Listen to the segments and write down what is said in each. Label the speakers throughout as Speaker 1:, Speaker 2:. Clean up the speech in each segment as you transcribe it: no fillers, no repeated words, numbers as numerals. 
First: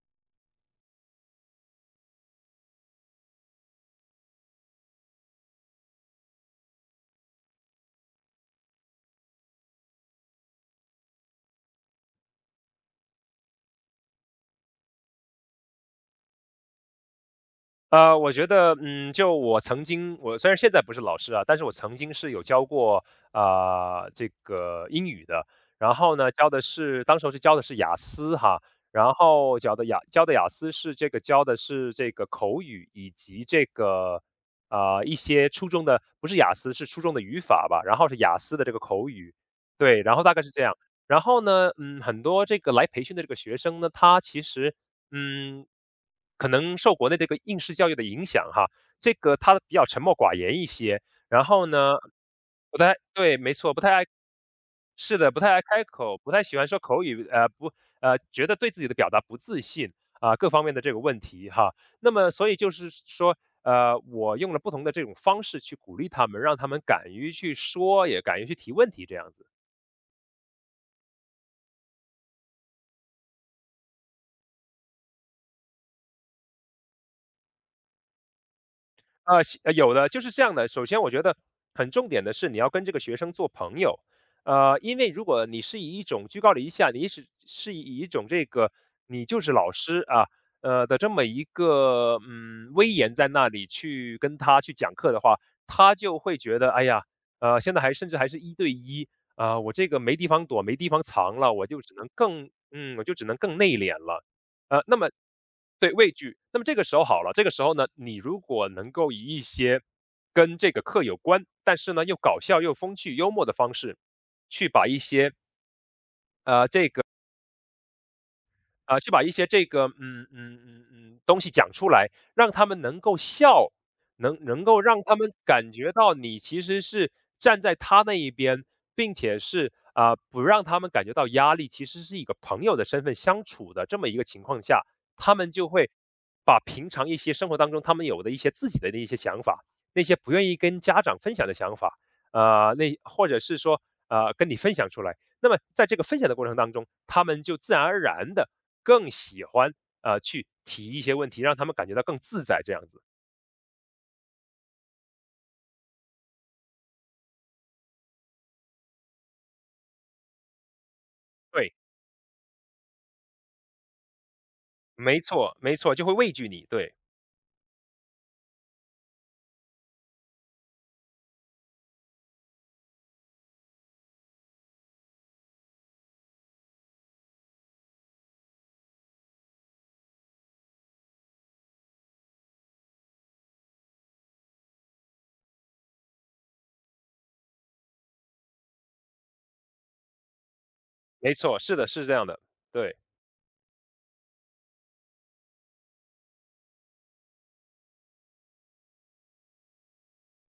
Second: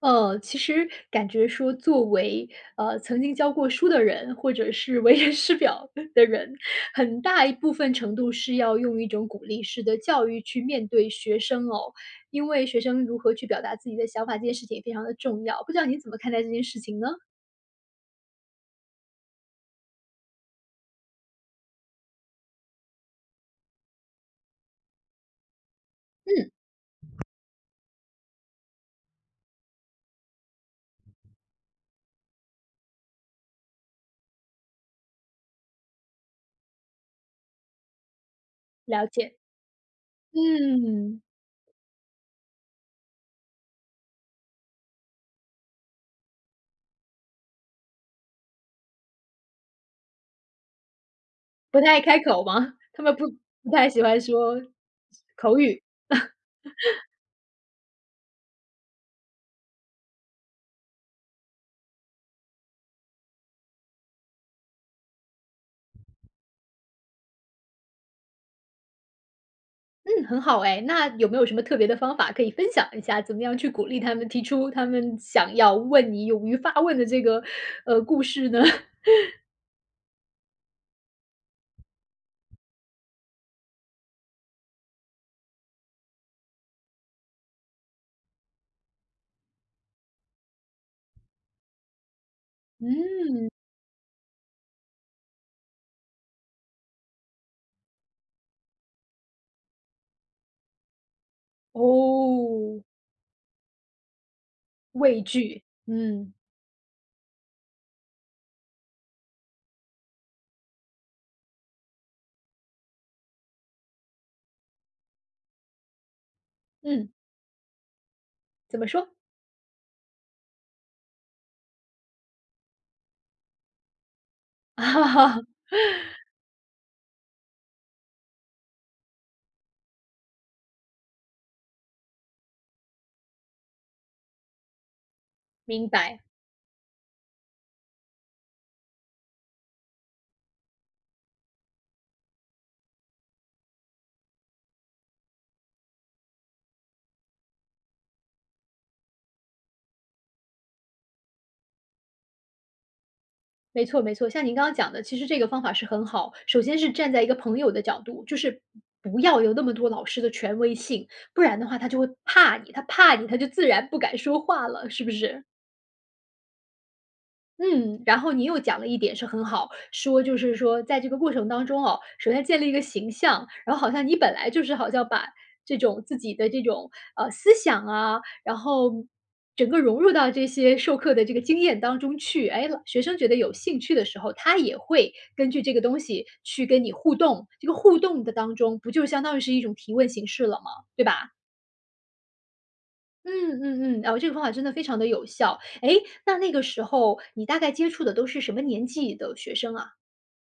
Speaker 1: 其实感觉说作为，曾经教过书的人，或者是为人师表 的人，很大一部分程度是要用一种鼓励式的教育去面对学生哦。因为学生如何去表达自己的想法，这件事情也非常的重要，不知道您怎么看待这件事情呢？
Speaker 2: 我觉得，就我曾经，我虽然现在不是老师啊，但是我曾经是有教过，这个英语的。然后呢，
Speaker 1: 嗯，
Speaker 2: 教的是当时候是教的是雅思哈，然后教的是这个口语以及这个，一些初中的不是雅思是初中的语法吧，然后是雅思的这个
Speaker 1: 了
Speaker 2: 口语。
Speaker 1: 解。
Speaker 2: 对，然后大概是这样。
Speaker 1: 嗯，
Speaker 2: 然后呢，很多这个来培训的这个学生呢，他其实嗯，可能受国内这个应试教育的影响哈，这个他比较沉默寡言一些，然后
Speaker 1: 不太
Speaker 2: 呢，
Speaker 1: 爱开口吗？
Speaker 2: 不太
Speaker 1: 他们不
Speaker 2: 对，没
Speaker 1: 不
Speaker 2: 错，不
Speaker 1: 太
Speaker 2: 太
Speaker 1: 喜
Speaker 2: 爱
Speaker 1: 欢说
Speaker 2: 是的，不太
Speaker 1: 口
Speaker 2: 爱
Speaker 1: 语。
Speaker 2: 开口，不太喜欢说口语，呃，不，呃，觉得对自己的表达不自信啊，各方面的这个问题哈。那么所以就是说，我用了不同的这种方式去鼓励他们，让他们敢于去说，也敢于去提问题这样子。
Speaker 1: 嗯，很好哎，那有没有什么特别的方法可以分享一下？怎么样去鼓励他们提出他们想要问你勇于发问的这个，故事呢？
Speaker 2: 有的，就是这样的。首先我觉得很重点的是你要跟这个学生做朋友。因为如果你是以一种居高临下，你是以一种这个你就是老师啊，的这么一个威严在
Speaker 1: 嗯，
Speaker 2: 那里去跟他去讲课的话，他就会觉得哎呀，现在还甚至还是一对一啊、我这个没地方躲，没地方藏了，
Speaker 1: 哦，
Speaker 2: 我就只能更内敛了。呃，那么
Speaker 1: 畏惧，
Speaker 2: 对，畏
Speaker 1: 嗯，
Speaker 2: 惧。那么这个时候好了，这个时候呢，你如果能够以一些跟这个课有关，但是呢又搞笑又风趣幽默的方式，去把一些
Speaker 1: 嗯，怎么说？
Speaker 2: 去把一些这个，东西讲出来，让他们能够笑，能够 让
Speaker 1: 哈
Speaker 2: 他们
Speaker 1: 哈，
Speaker 2: 感觉到你其实是站在他那一边，并且是不让他们感觉到压力，其实是一个朋友的身份相处的这么一个情况下，他们就
Speaker 1: 明
Speaker 2: 会
Speaker 1: 白，
Speaker 2: 把平常一些生活当中他们有的一些自己的那些想法，那些不愿意跟家长分享的想法，那或者是说跟你分享出来。那么在这个分享的过程当中，他们就自然而然的更喜欢去提一些问题，让他们感觉到更自在这样子。
Speaker 1: 没错没错，像您刚刚讲的，其实这个方法是很好。首先是站在一个朋友的角度，就是不要有那么多老师的权威性，不然的
Speaker 2: 对，
Speaker 1: 话他就会怕你，他怕你，他就自然不敢说话了，是不
Speaker 2: 没
Speaker 1: 是？
Speaker 2: 错，没错，就会畏惧你。对，
Speaker 1: 嗯，然后你又讲了一点是很好，说就是说在这个过程当中哦，首先建立一个形象，然后好像你本来就是好像把这种自己的这种，思想啊，然后整个融入到这些授课的这个经验当中去。哎，老学生觉得有兴趣的时候，他也会根据这个东西去跟你互动，这个互动的当中不就相当于是一种提问形式了吗？对吧？
Speaker 2: 没错，是的，是这样的。对。
Speaker 1: 嗯嗯嗯，哦，这个方法真的非常的有效。哎，那个时候你大概接触的都是什么年纪的学生啊？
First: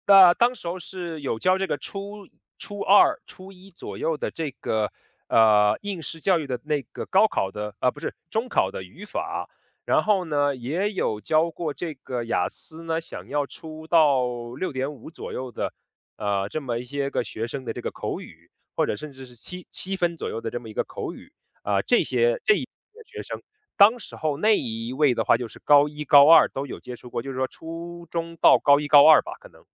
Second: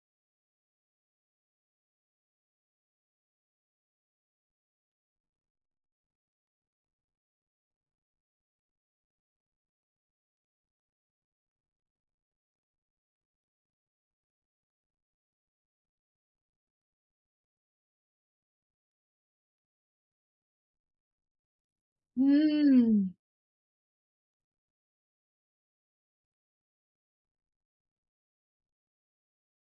Speaker 2: 那当时候是有教这个初二、初一左右的这个，应试教育的那个高考的啊，不是，中考的语法。然后呢，也有教过这个雅思呢，想要出到6.5左右的，这么一些个学生的这个口语，或者甚至是七分左右的这么一个口语。这些这一类的
Speaker 1: 嗯。
Speaker 2: 学生，当时候那一位的话就是高一、高二都有接触过，就是说初中到高一、高二吧，可能。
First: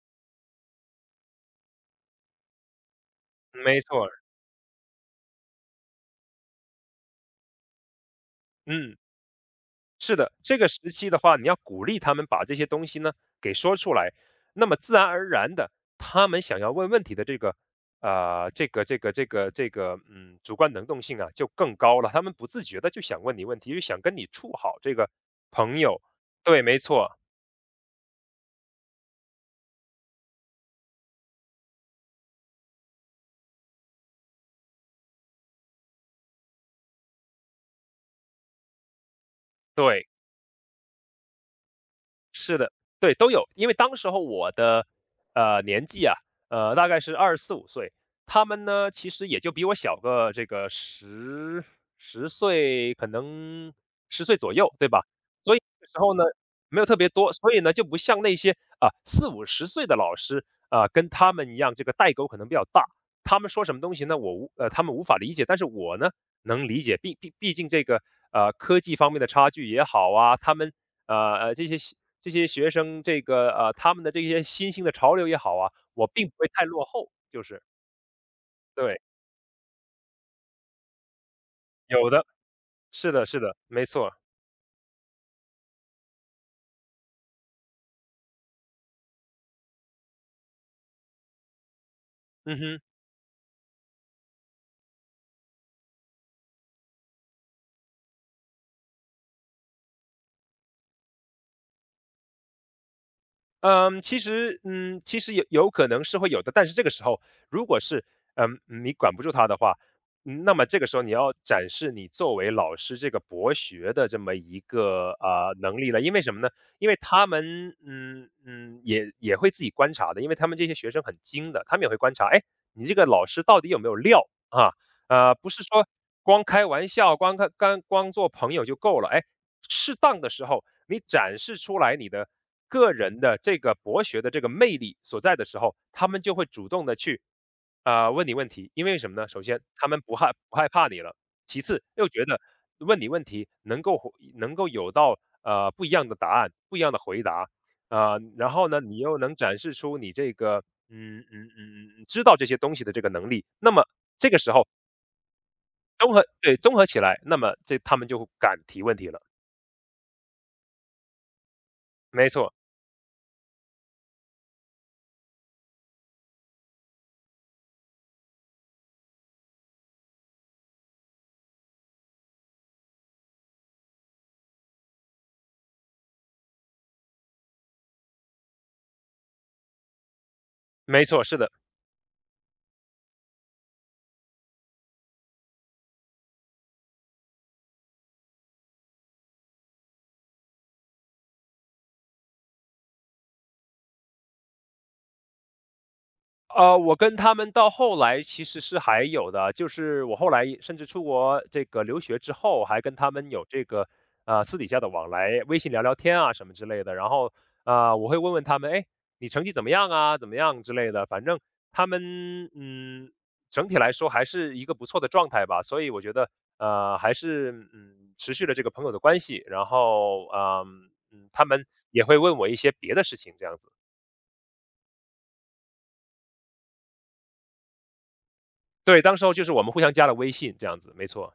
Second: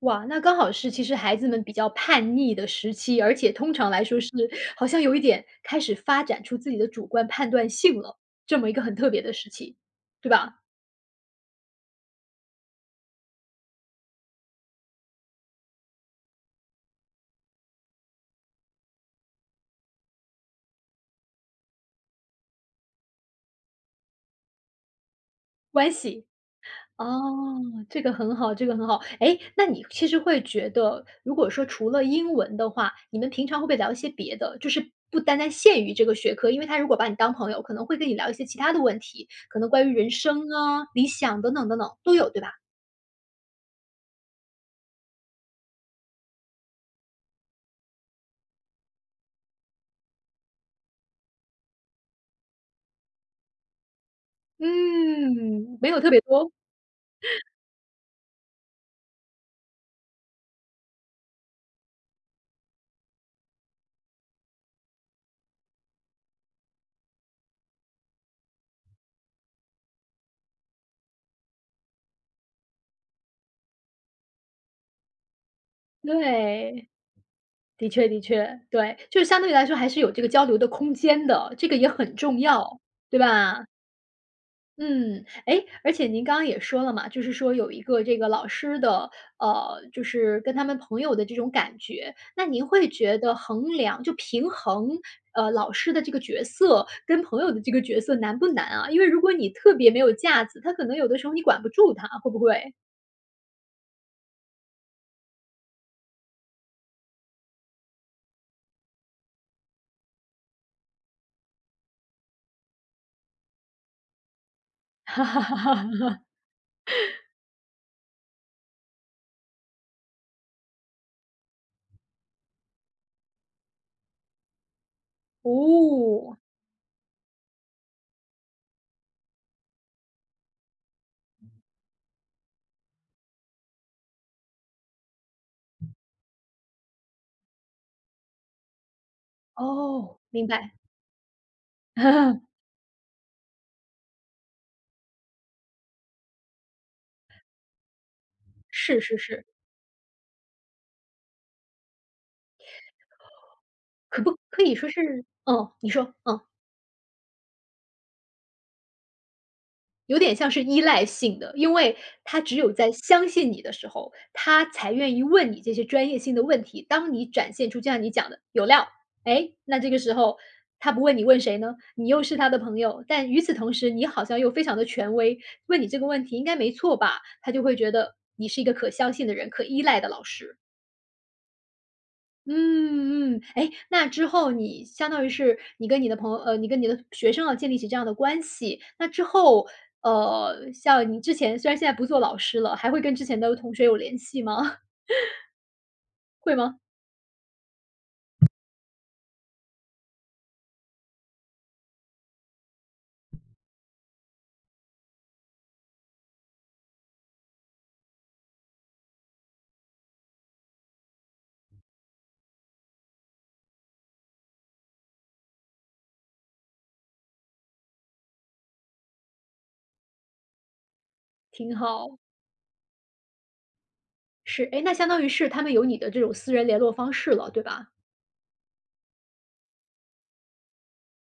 Speaker 1: 哇，那刚好是其实孩子们比较叛逆的时期，而且通
Speaker 2: 没
Speaker 1: 常来
Speaker 2: 错
Speaker 1: 说
Speaker 2: 儿
Speaker 1: 是好像有一点开始发展出自己的主观判断性了，这么一个很
Speaker 2: 嗯，
Speaker 1: 特别的时期，
Speaker 2: 是
Speaker 1: 对
Speaker 2: 的，这
Speaker 1: 吧？
Speaker 2: 个时期的话，你要鼓励他们把这些东西呢给说出来，那么自然而然的，他们想要问问题的主观能动性啊就更高了，他们不自觉的就想问你问题，就想跟你处好这个朋
Speaker 1: 关
Speaker 2: 友。
Speaker 1: 系。
Speaker 2: 对，没错，
Speaker 1: 哦，这个很好，这个很好。哎，那你其实会觉得，如果说除了英文的话，你们平常会不会聊一些别的？就是不单单限于这个学科，因为他如果把你当朋友，可能会跟你聊一些其他的问题，可能关于
Speaker 2: 对。
Speaker 1: 人生啊、理想等等等等都有，对吧？
Speaker 2: 是的，对，都有。因为当时候我的，年纪啊，大概是二十四五岁，他们呢，其实也就比我小个这个十岁，可能十岁左右，对吧？所以
Speaker 1: 嗯，
Speaker 2: 那
Speaker 1: 没
Speaker 2: 时
Speaker 1: 有特
Speaker 2: 候
Speaker 1: 别
Speaker 2: 呢，
Speaker 1: 多。
Speaker 2: 没有特别多，所以呢，就不像那些，四五十岁的老师，跟他们一样，这个代沟可能比较大。他们说什么东西呢，我无呃，他们无法理解，但是我呢，能理解。毕竟这个，科技方面的差距也好啊，他们呃呃，这些西这些学生，他们的这些新兴的潮流也好啊，我并不会太落
Speaker 1: 对，
Speaker 2: 后，就是。
Speaker 1: 的确的确，对，
Speaker 2: 对，
Speaker 1: 就是相对来说还是有这个交流的空间的，这个也
Speaker 2: 有
Speaker 1: 很
Speaker 2: 的，
Speaker 1: 重要，
Speaker 2: 是
Speaker 1: 对
Speaker 2: 的是的，
Speaker 1: 吧？
Speaker 2: 没错，
Speaker 1: 嗯，哎，而且您刚刚也说了嘛，就是说有一个这个老师的，就是跟他们朋友的这种感觉，那
Speaker 2: 嗯
Speaker 1: 您
Speaker 2: 哼。
Speaker 1: 会觉得衡量就平衡，老师的这个角色跟朋友的这个角色难不难啊？因为如果你特别没有架子，他可能有的时候你管不住他，会不会？
Speaker 2: 嗯，其实其实有可能是会有的，但是这个时候，如果是你管不住他的话，那么这个时候你要展示你作为老师这个博学的这么一个能力了，因 为什么呢？因为他们也会自己观察的，因为他们这些学生很精的，他们也会观察，哎，你这个老师到底有没有料啊？不是说
Speaker 1: 哦，
Speaker 2: 光开玩笑、光看、干、光做朋友就够了，哎，适当的时候。你展示出来你的个人的这个博学的这个魅力所在的时候，他们就会主动的去，问你问题。因为什么呢？首先，他们
Speaker 1: 哦，明
Speaker 2: 不害
Speaker 1: 白，
Speaker 2: 怕你了；其次，又觉得 问你问题能够有到不一样的答案、不一样的回答，然后呢，你
Speaker 1: 是是
Speaker 2: 又能
Speaker 1: 是，
Speaker 2: 展示出你这个知道这些东西的这个能力，那么
Speaker 1: 可
Speaker 2: 这
Speaker 1: 不
Speaker 2: 个时
Speaker 1: 可
Speaker 2: 候
Speaker 1: 以说是嗯，你说，嗯。
Speaker 2: 综合起来，那么他们就敢提问题了。
Speaker 1: 有点像是依赖性的，因为
Speaker 2: 没
Speaker 1: 他
Speaker 2: 错，
Speaker 1: 只有在相信你的时候，他才愿意问你这些专业性的问题。当你展现出就像你讲的有料，哎，那这个时候他不问你问谁呢？你又是他的朋友，但与此同时，你好像又非常的权威，问你这个问题应该没错吧？他就会觉得你是一个可相信的人，可依赖的老师。
Speaker 2: 没错，是的。
Speaker 1: 嗯嗯，哎，那之后你相当于是你跟你的学生要建立起这样的关系，那之后，像你之前虽然现在不做老师了，还会跟之前的同学有联系吗？会吗？
Speaker 2: 我跟他们到后来其实是还有的，就是我后来甚至出国这个留学之后，还跟他们有这个私底下的往来，微信聊聊天啊什么之类的。然后我会问问他们，哎，你成绩怎么样啊？怎么样之类的。反正他们整体来说还是一个不错的状态吧。所以我觉得还是持续了这个朋友的关系。然后他们
Speaker 1: 挺
Speaker 2: 也会
Speaker 1: 好，
Speaker 2: 问我一些别的事情，这样子。
Speaker 1: 是，哎，那相当于是他们有你的这种私人联络方式了，对吧？
Speaker 2: 对，当时候就是我们互相加了微信，这样子，没错。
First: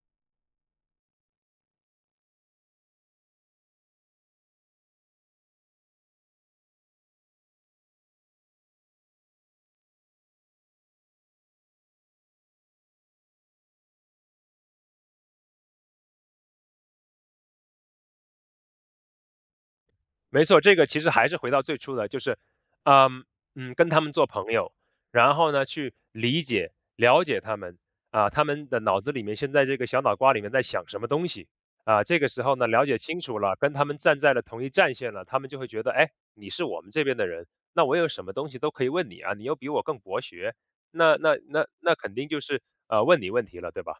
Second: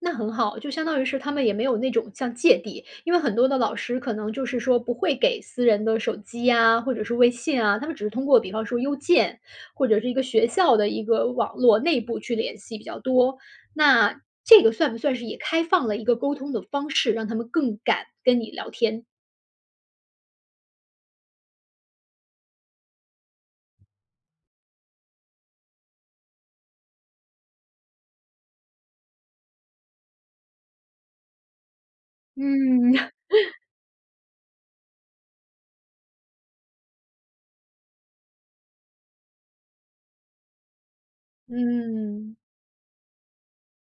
Speaker 1: 那很好，就相当于是他们也没有那种像芥蒂，因为很多的老师可能就是说不会给私人的手机呀，或者是微信啊，他们只是通过比方说邮件，或者是一个学校的一个网络内部去联系比较多。那这个算不算是也开放了一个沟通的方式，让他们更敢跟你聊天？
Speaker 2: 没错，这个其实还是回到最初的，就是，嗯跟他们做朋友，然后呢，去理解、了解他们啊，他们的脑子里面现在这个小脑瓜里面在想什么东西啊，这个时候呢，了
Speaker 1: 嗯
Speaker 2: 解 清楚了，跟他们站在了同一战线了，他们就会觉得，哎，你是我们这边的人，那我有什么东西都可以问你啊，你又比我更博学，那肯定
Speaker 1: 嗯。
Speaker 2: 就是问你问题了，对吧？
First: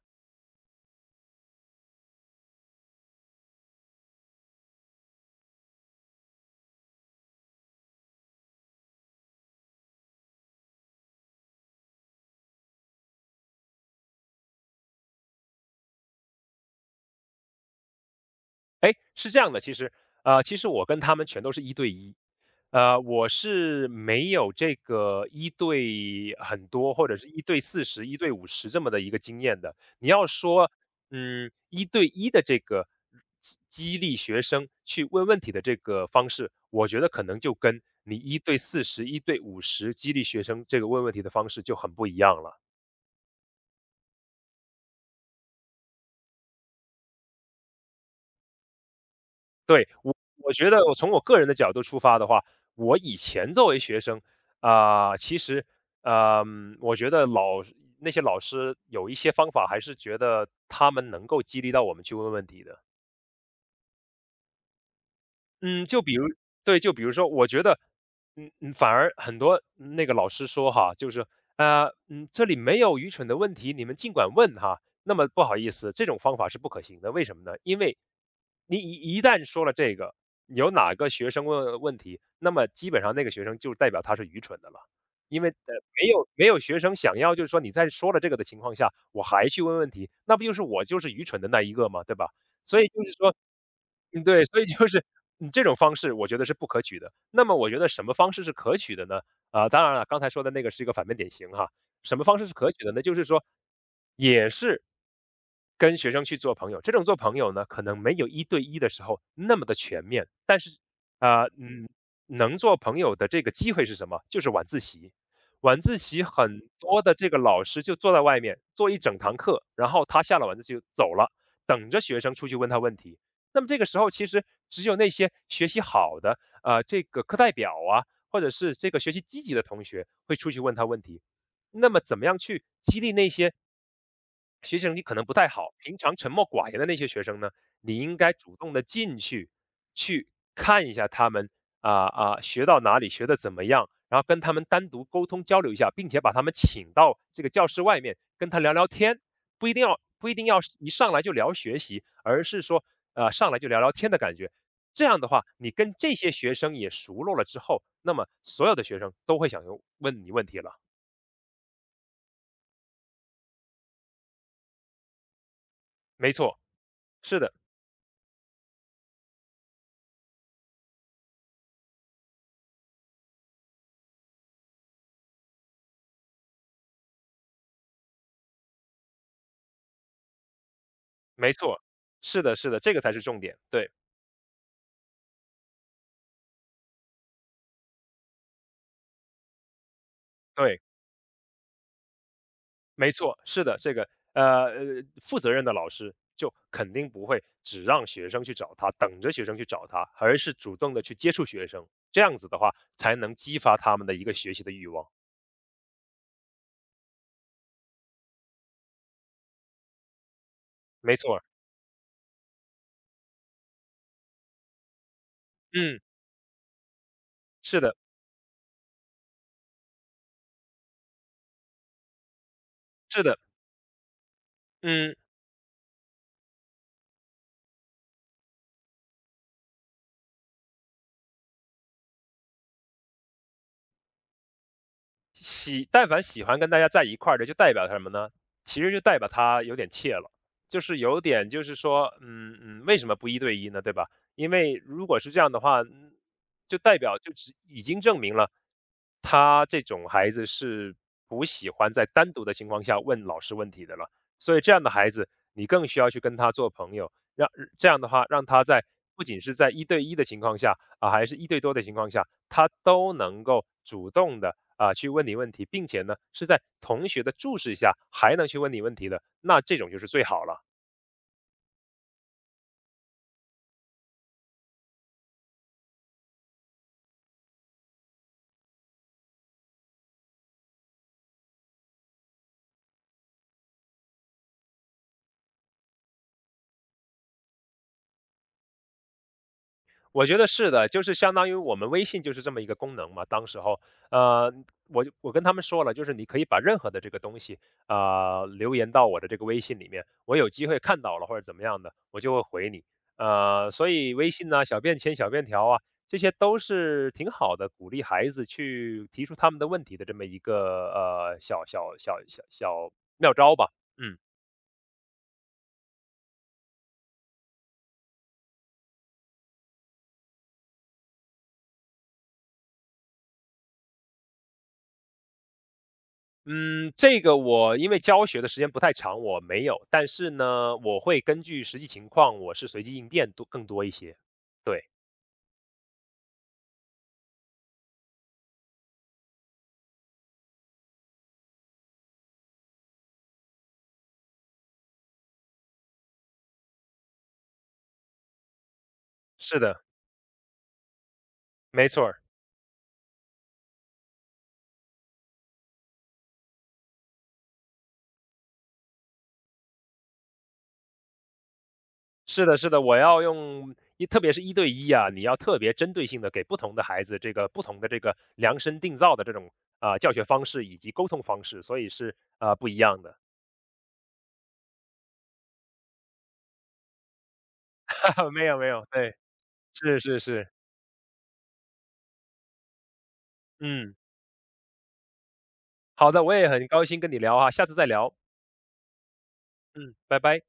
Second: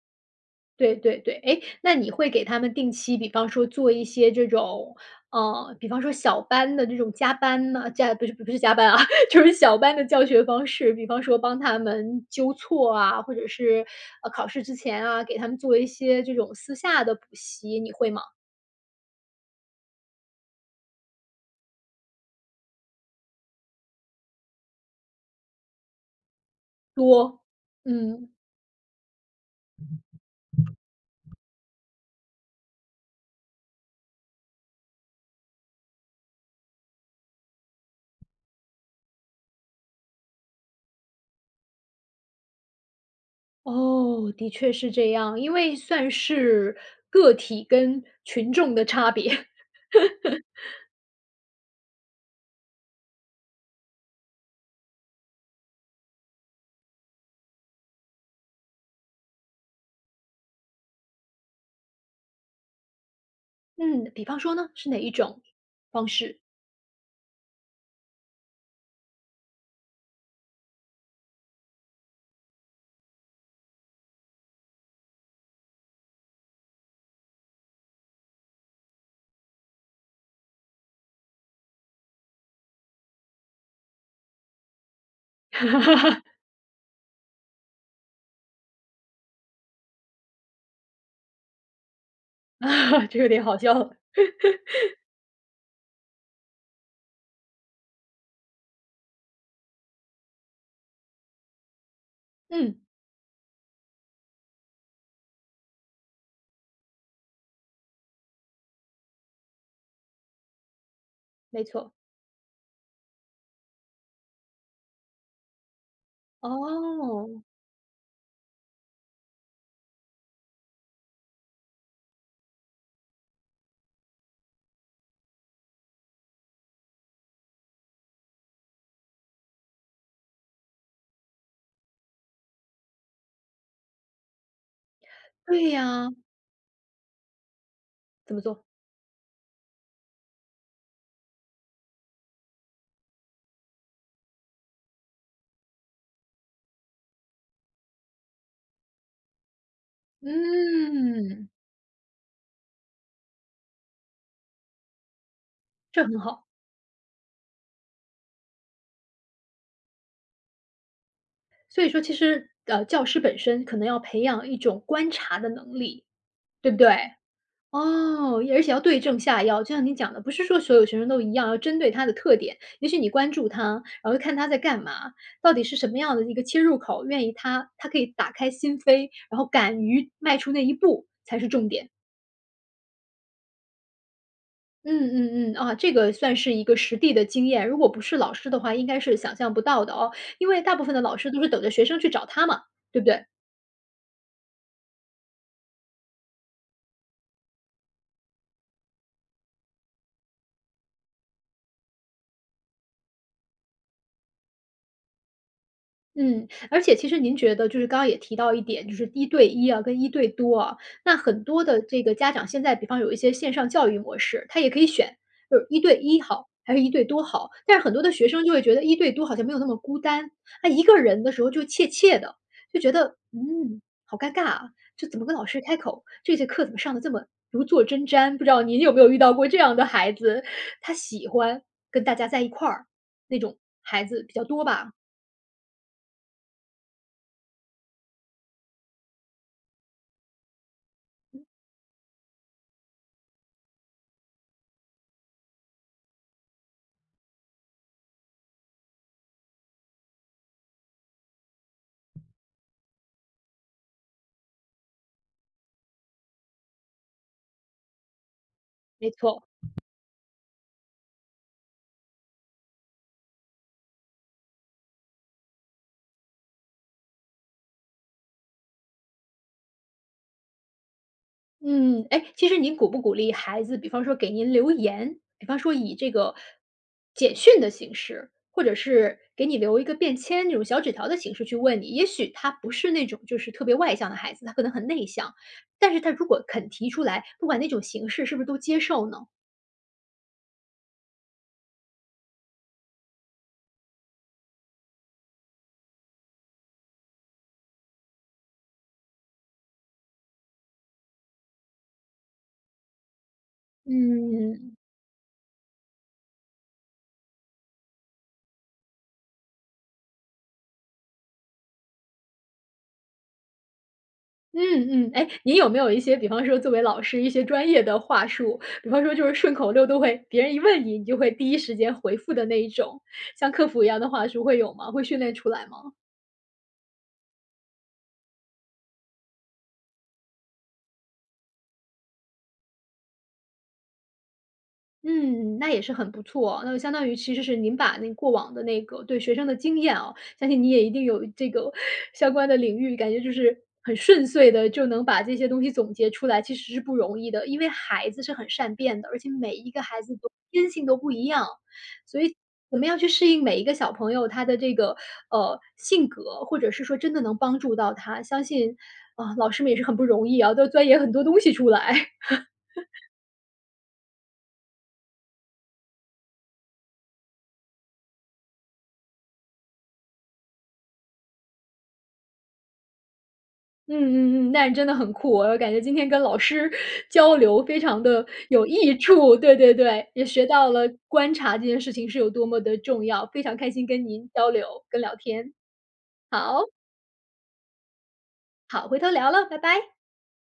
Speaker 1: 对对对，哎，那你会给他们定期，比方说做一些这种，比方说小班的这种加班呢，不是不是加班啊，就是小班的教学方式，比方说帮他们纠错啊，或者是，考试之前啊，给他们做一些这种私下的补习，你会吗？
Speaker 2: 哎，是这样的，其实，我跟他们全都是一对一，我是没有这个一对很多或者是
Speaker 1: 多，
Speaker 2: 一对四十、一
Speaker 1: 嗯，
Speaker 2: 对五十这么的一个经验的。你要说，一对一的这个激励学生去问问题的这个方式，我觉得可能就跟你一对四十、一对五十激励学生这个问问题的方式就很不一样了。
Speaker 1: 哦，的确是这样，因为算是个体跟群众的差别。
Speaker 2: 对，我觉得我从我个人的角度出发的话，我以前作为学生，其实，我觉得那些老师有一些方法，还是觉得他们能够激励到我们去问问题的。
Speaker 1: 嗯，比方说呢，是哪一种
Speaker 2: 嗯，就
Speaker 1: 方
Speaker 2: 比如
Speaker 1: 式？
Speaker 2: 对，就比如说，我觉得，反而很多那个老师说哈，就是，这里没有愚蠢的问题，你们尽管问哈。那么不好意思，这种方法是不可行的，为什么呢？因为你一旦说了这个，有哪个学生问问题，那么基本上那个学生就代表他是愚蠢的了，因为没有学生想要就是说你在说了这个的情况下，我还去问问题，那不就是我就是愚蠢的那一个嘛，对吧？所以就
Speaker 1: 啊？
Speaker 2: 是
Speaker 1: 这有
Speaker 2: 说，
Speaker 1: 点好笑了。
Speaker 2: 嗯，对，所以就是你这种方式我觉得是不可取的。那么我觉得什么方式是可取的呢？啊，当然了，刚才说的那个是一个反面典型哈。什么方式是可
Speaker 1: 嗯，
Speaker 2: 取的呢？就是说，也是跟学生去做朋友，这种做朋友呢，可能没有一对一的时候那么的全面，但是，呃，
Speaker 1: 没
Speaker 2: 嗯，
Speaker 1: 错。
Speaker 2: 能做朋友的这个机会是什么？就是晚自习。晚自习很多的
Speaker 1: 哦，
Speaker 2: 这个老师就坐在外面做一整堂课，然后他下了晚自习就走了，等着学生出去问他问题。那么这个时候，其实只有那些学习好的，这个课代表啊，或者是这个学习积极的同学会出去问他问题。那么怎么样去激励那些学习成绩可能不太
Speaker 1: 对
Speaker 2: 好，平
Speaker 1: 呀，
Speaker 2: 常沉默寡言的那些学生呢，你应该
Speaker 1: 怎么
Speaker 2: 主
Speaker 1: 做？
Speaker 2: 动的进去，去看一下他们学到哪里，学的怎么样，然后跟他们单独沟通交流一下，并且把他们请到这个教室外面跟他聊聊天，不一定要一上来就
Speaker 1: 嗯。
Speaker 2: 聊学习，而是说上来就聊聊天的感觉。这样的话，你跟
Speaker 1: 这
Speaker 2: 这
Speaker 1: 很
Speaker 2: 些
Speaker 1: 好。
Speaker 2: 学生也熟络了之后，那么所有的学生都会想问你问题了。
Speaker 1: 所以说其实，教师本身可能要培养一种观察的能力，
Speaker 2: 没错，
Speaker 1: 对不对？
Speaker 2: 是的。
Speaker 1: 哦，而且要对症下药，就像你讲的，不是说所有学生都一样，要针对他的特点。也许你关注他，然后看他在干嘛，到底是什么样的一个切入口，愿意他可以打开心扉，然后敢于迈出那一步才是
Speaker 2: 没
Speaker 1: 重
Speaker 2: 错，
Speaker 1: 点。
Speaker 2: 是的是的，这个才是重点。对
Speaker 1: 嗯嗯嗯，啊，这个算是一个实地的经验，如果不是老师的话，应该是想象不到的哦，因为大
Speaker 2: 对，
Speaker 1: 部分的老师都是等着学生去找他嘛，对不
Speaker 2: 没
Speaker 1: 对？
Speaker 2: 错，是的，这个负责任的老师就肯定不会只让学生去找他，等着学生去找他，而是主动的去接触学生，这样子的话才能激发他们的一个学习的欲望。
Speaker 1: 嗯，而且其实您觉得就是刚刚也提到一点，就是一对一啊，跟一对多啊，
Speaker 2: 没
Speaker 1: 那
Speaker 2: 错
Speaker 1: 很多的这个家长现在比方有一些线上教育模式，他也可以选，就是一对
Speaker 2: 嗯，
Speaker 1: 一好，还是一对多好。但
Speaker 2: 是
Speaker 1: 是很
Speaker 2: 的
Speaker 1: 多的学生就会觉得一对多好像没有那么孤单，他一个人的时候就怯怯的，就觉得
Speaker 2: 是的，
Speaker 1: 好尴尬啊，就
Speaker 2: 嗯。
Speaker 1: 怎么跟老师开口？这节课怎么上的这么如坐针毡？不知道您有没有遇到过这样的孩子，他喜欢跟大家在一块儿，那种孩子比较多吧？
Speaker 2: 但凡喜欢跟大家在一块儿的，就代表什么呢？其实就代表他有点怯了，就是有点就是说，为什么不一对一呢？对吧？因为如果是这样的话，就代表就是已经证明了他这种孩子是不喜欢在单独的情况下问老师问题的了。所以这样的孩子，你更需要去跟他做朋友，这样的话让他在
Speaker 1: 没
Speaker 2: 不仅
Speaker 1: 错。
Speaker 2: 是在一对一的情况下啊，还是一对多的情况下，他都能够主动的。去问你问题，并且呢是在同学的注视下还能去问你问题的，那这种就是最好了。
Speaker 1: 嗯，哎，其实您鼓不鼓励孩子，比方说给您留言，比方说以这个简讯的形式，或者是给你留一个便签那种小纸条的形式去问你。也许他不是那种就是特别外向的孩子，他可能很内向，但是他如果肯提出来，不管那种形式是不是都接受呢？
Speaker 2: 我觉得是的，就是相当于我们微信就是这么一个功能嘛。当时候，呃，我跟他们说了，就是你可以把任何的这个东西，留言到我的这个微信里面，我有机会看到了或者怎么样的，我就会回你。所以微信呢，
Speaker 1: 嗯。
Speaker 2: 小便签、小便条啊，这些都是挺好的，鼓励孩子去提出他们的问题的这么一个小妙招吧。嗯。
Speaker 1: 嗯嗯，哎，你有没有一些，比方说作为老师一些专业的话术，比方说就是顺口溜都会，别人一问你，你就会第一时间回复的那一种，像客服一样的话术会有吗？会训练出来吗？
Speaker 2: 嗯，这个我因为教学的时间不太长，我没有，但是呢，我会根据实际情况，我是随机应变多更多一些。对，
Speaker 1: 嗯，那也是很不错哦那就相当于其实是您把那过往的那个对学生的经验啊，相信你也一定有这个相关的领域，感觉就是很顺遂的就能把这些东西总结出来，其实是不容易的。因为孩子是很善变的，而且每
Speaker 2: 是
Speaker 1: 一个
Speaker 2: 的，
Speaker 1: 孩子都天性都不一样，
Speaker 2: 没错儿，
Speaker 1: 所以怎么样去适应每一个小朋友他的这个，性格，或者是说真的能帮助到他，相信，啊，老师们也是很不容易啊，都钻研很多东西出来。
Speaker 2: 是的，是的，我要用一，特别是一对一啊，你要特别针对性的给不同的孩子这个不同的这个量身定造的这种教学方式以及沟通方式，所以是不一样的。
Speaker 1: 嗯嗯嗯，那你真的很酷，我感觉今天跟老师 交流非常的
Speaker 2: 没有
Speaker 1: 有
Speaker 2: 没有，
Speaker 1: 益
Speaker 2: 对，
Speaker 1: 处，对对
Speaker 2: 是
Speaker 1: 对，
Speaker 2: 是
Speaker 1: 也学
Speaker 2: 是，
Speaker 1: 到了观察这件事情是有多么的重要，非常开心
Speaker 2: 嗯，
Speaker 1: 跟您交流跟聊天。
Speaker 2: 好的，我也
Speaker 1: 好，
Speaker 2: 很高兴跟你聊啊，下次再聊，
Speaker 1: 好，回头聊了，拜拜。
Speaker 2: 嗯，拜拜。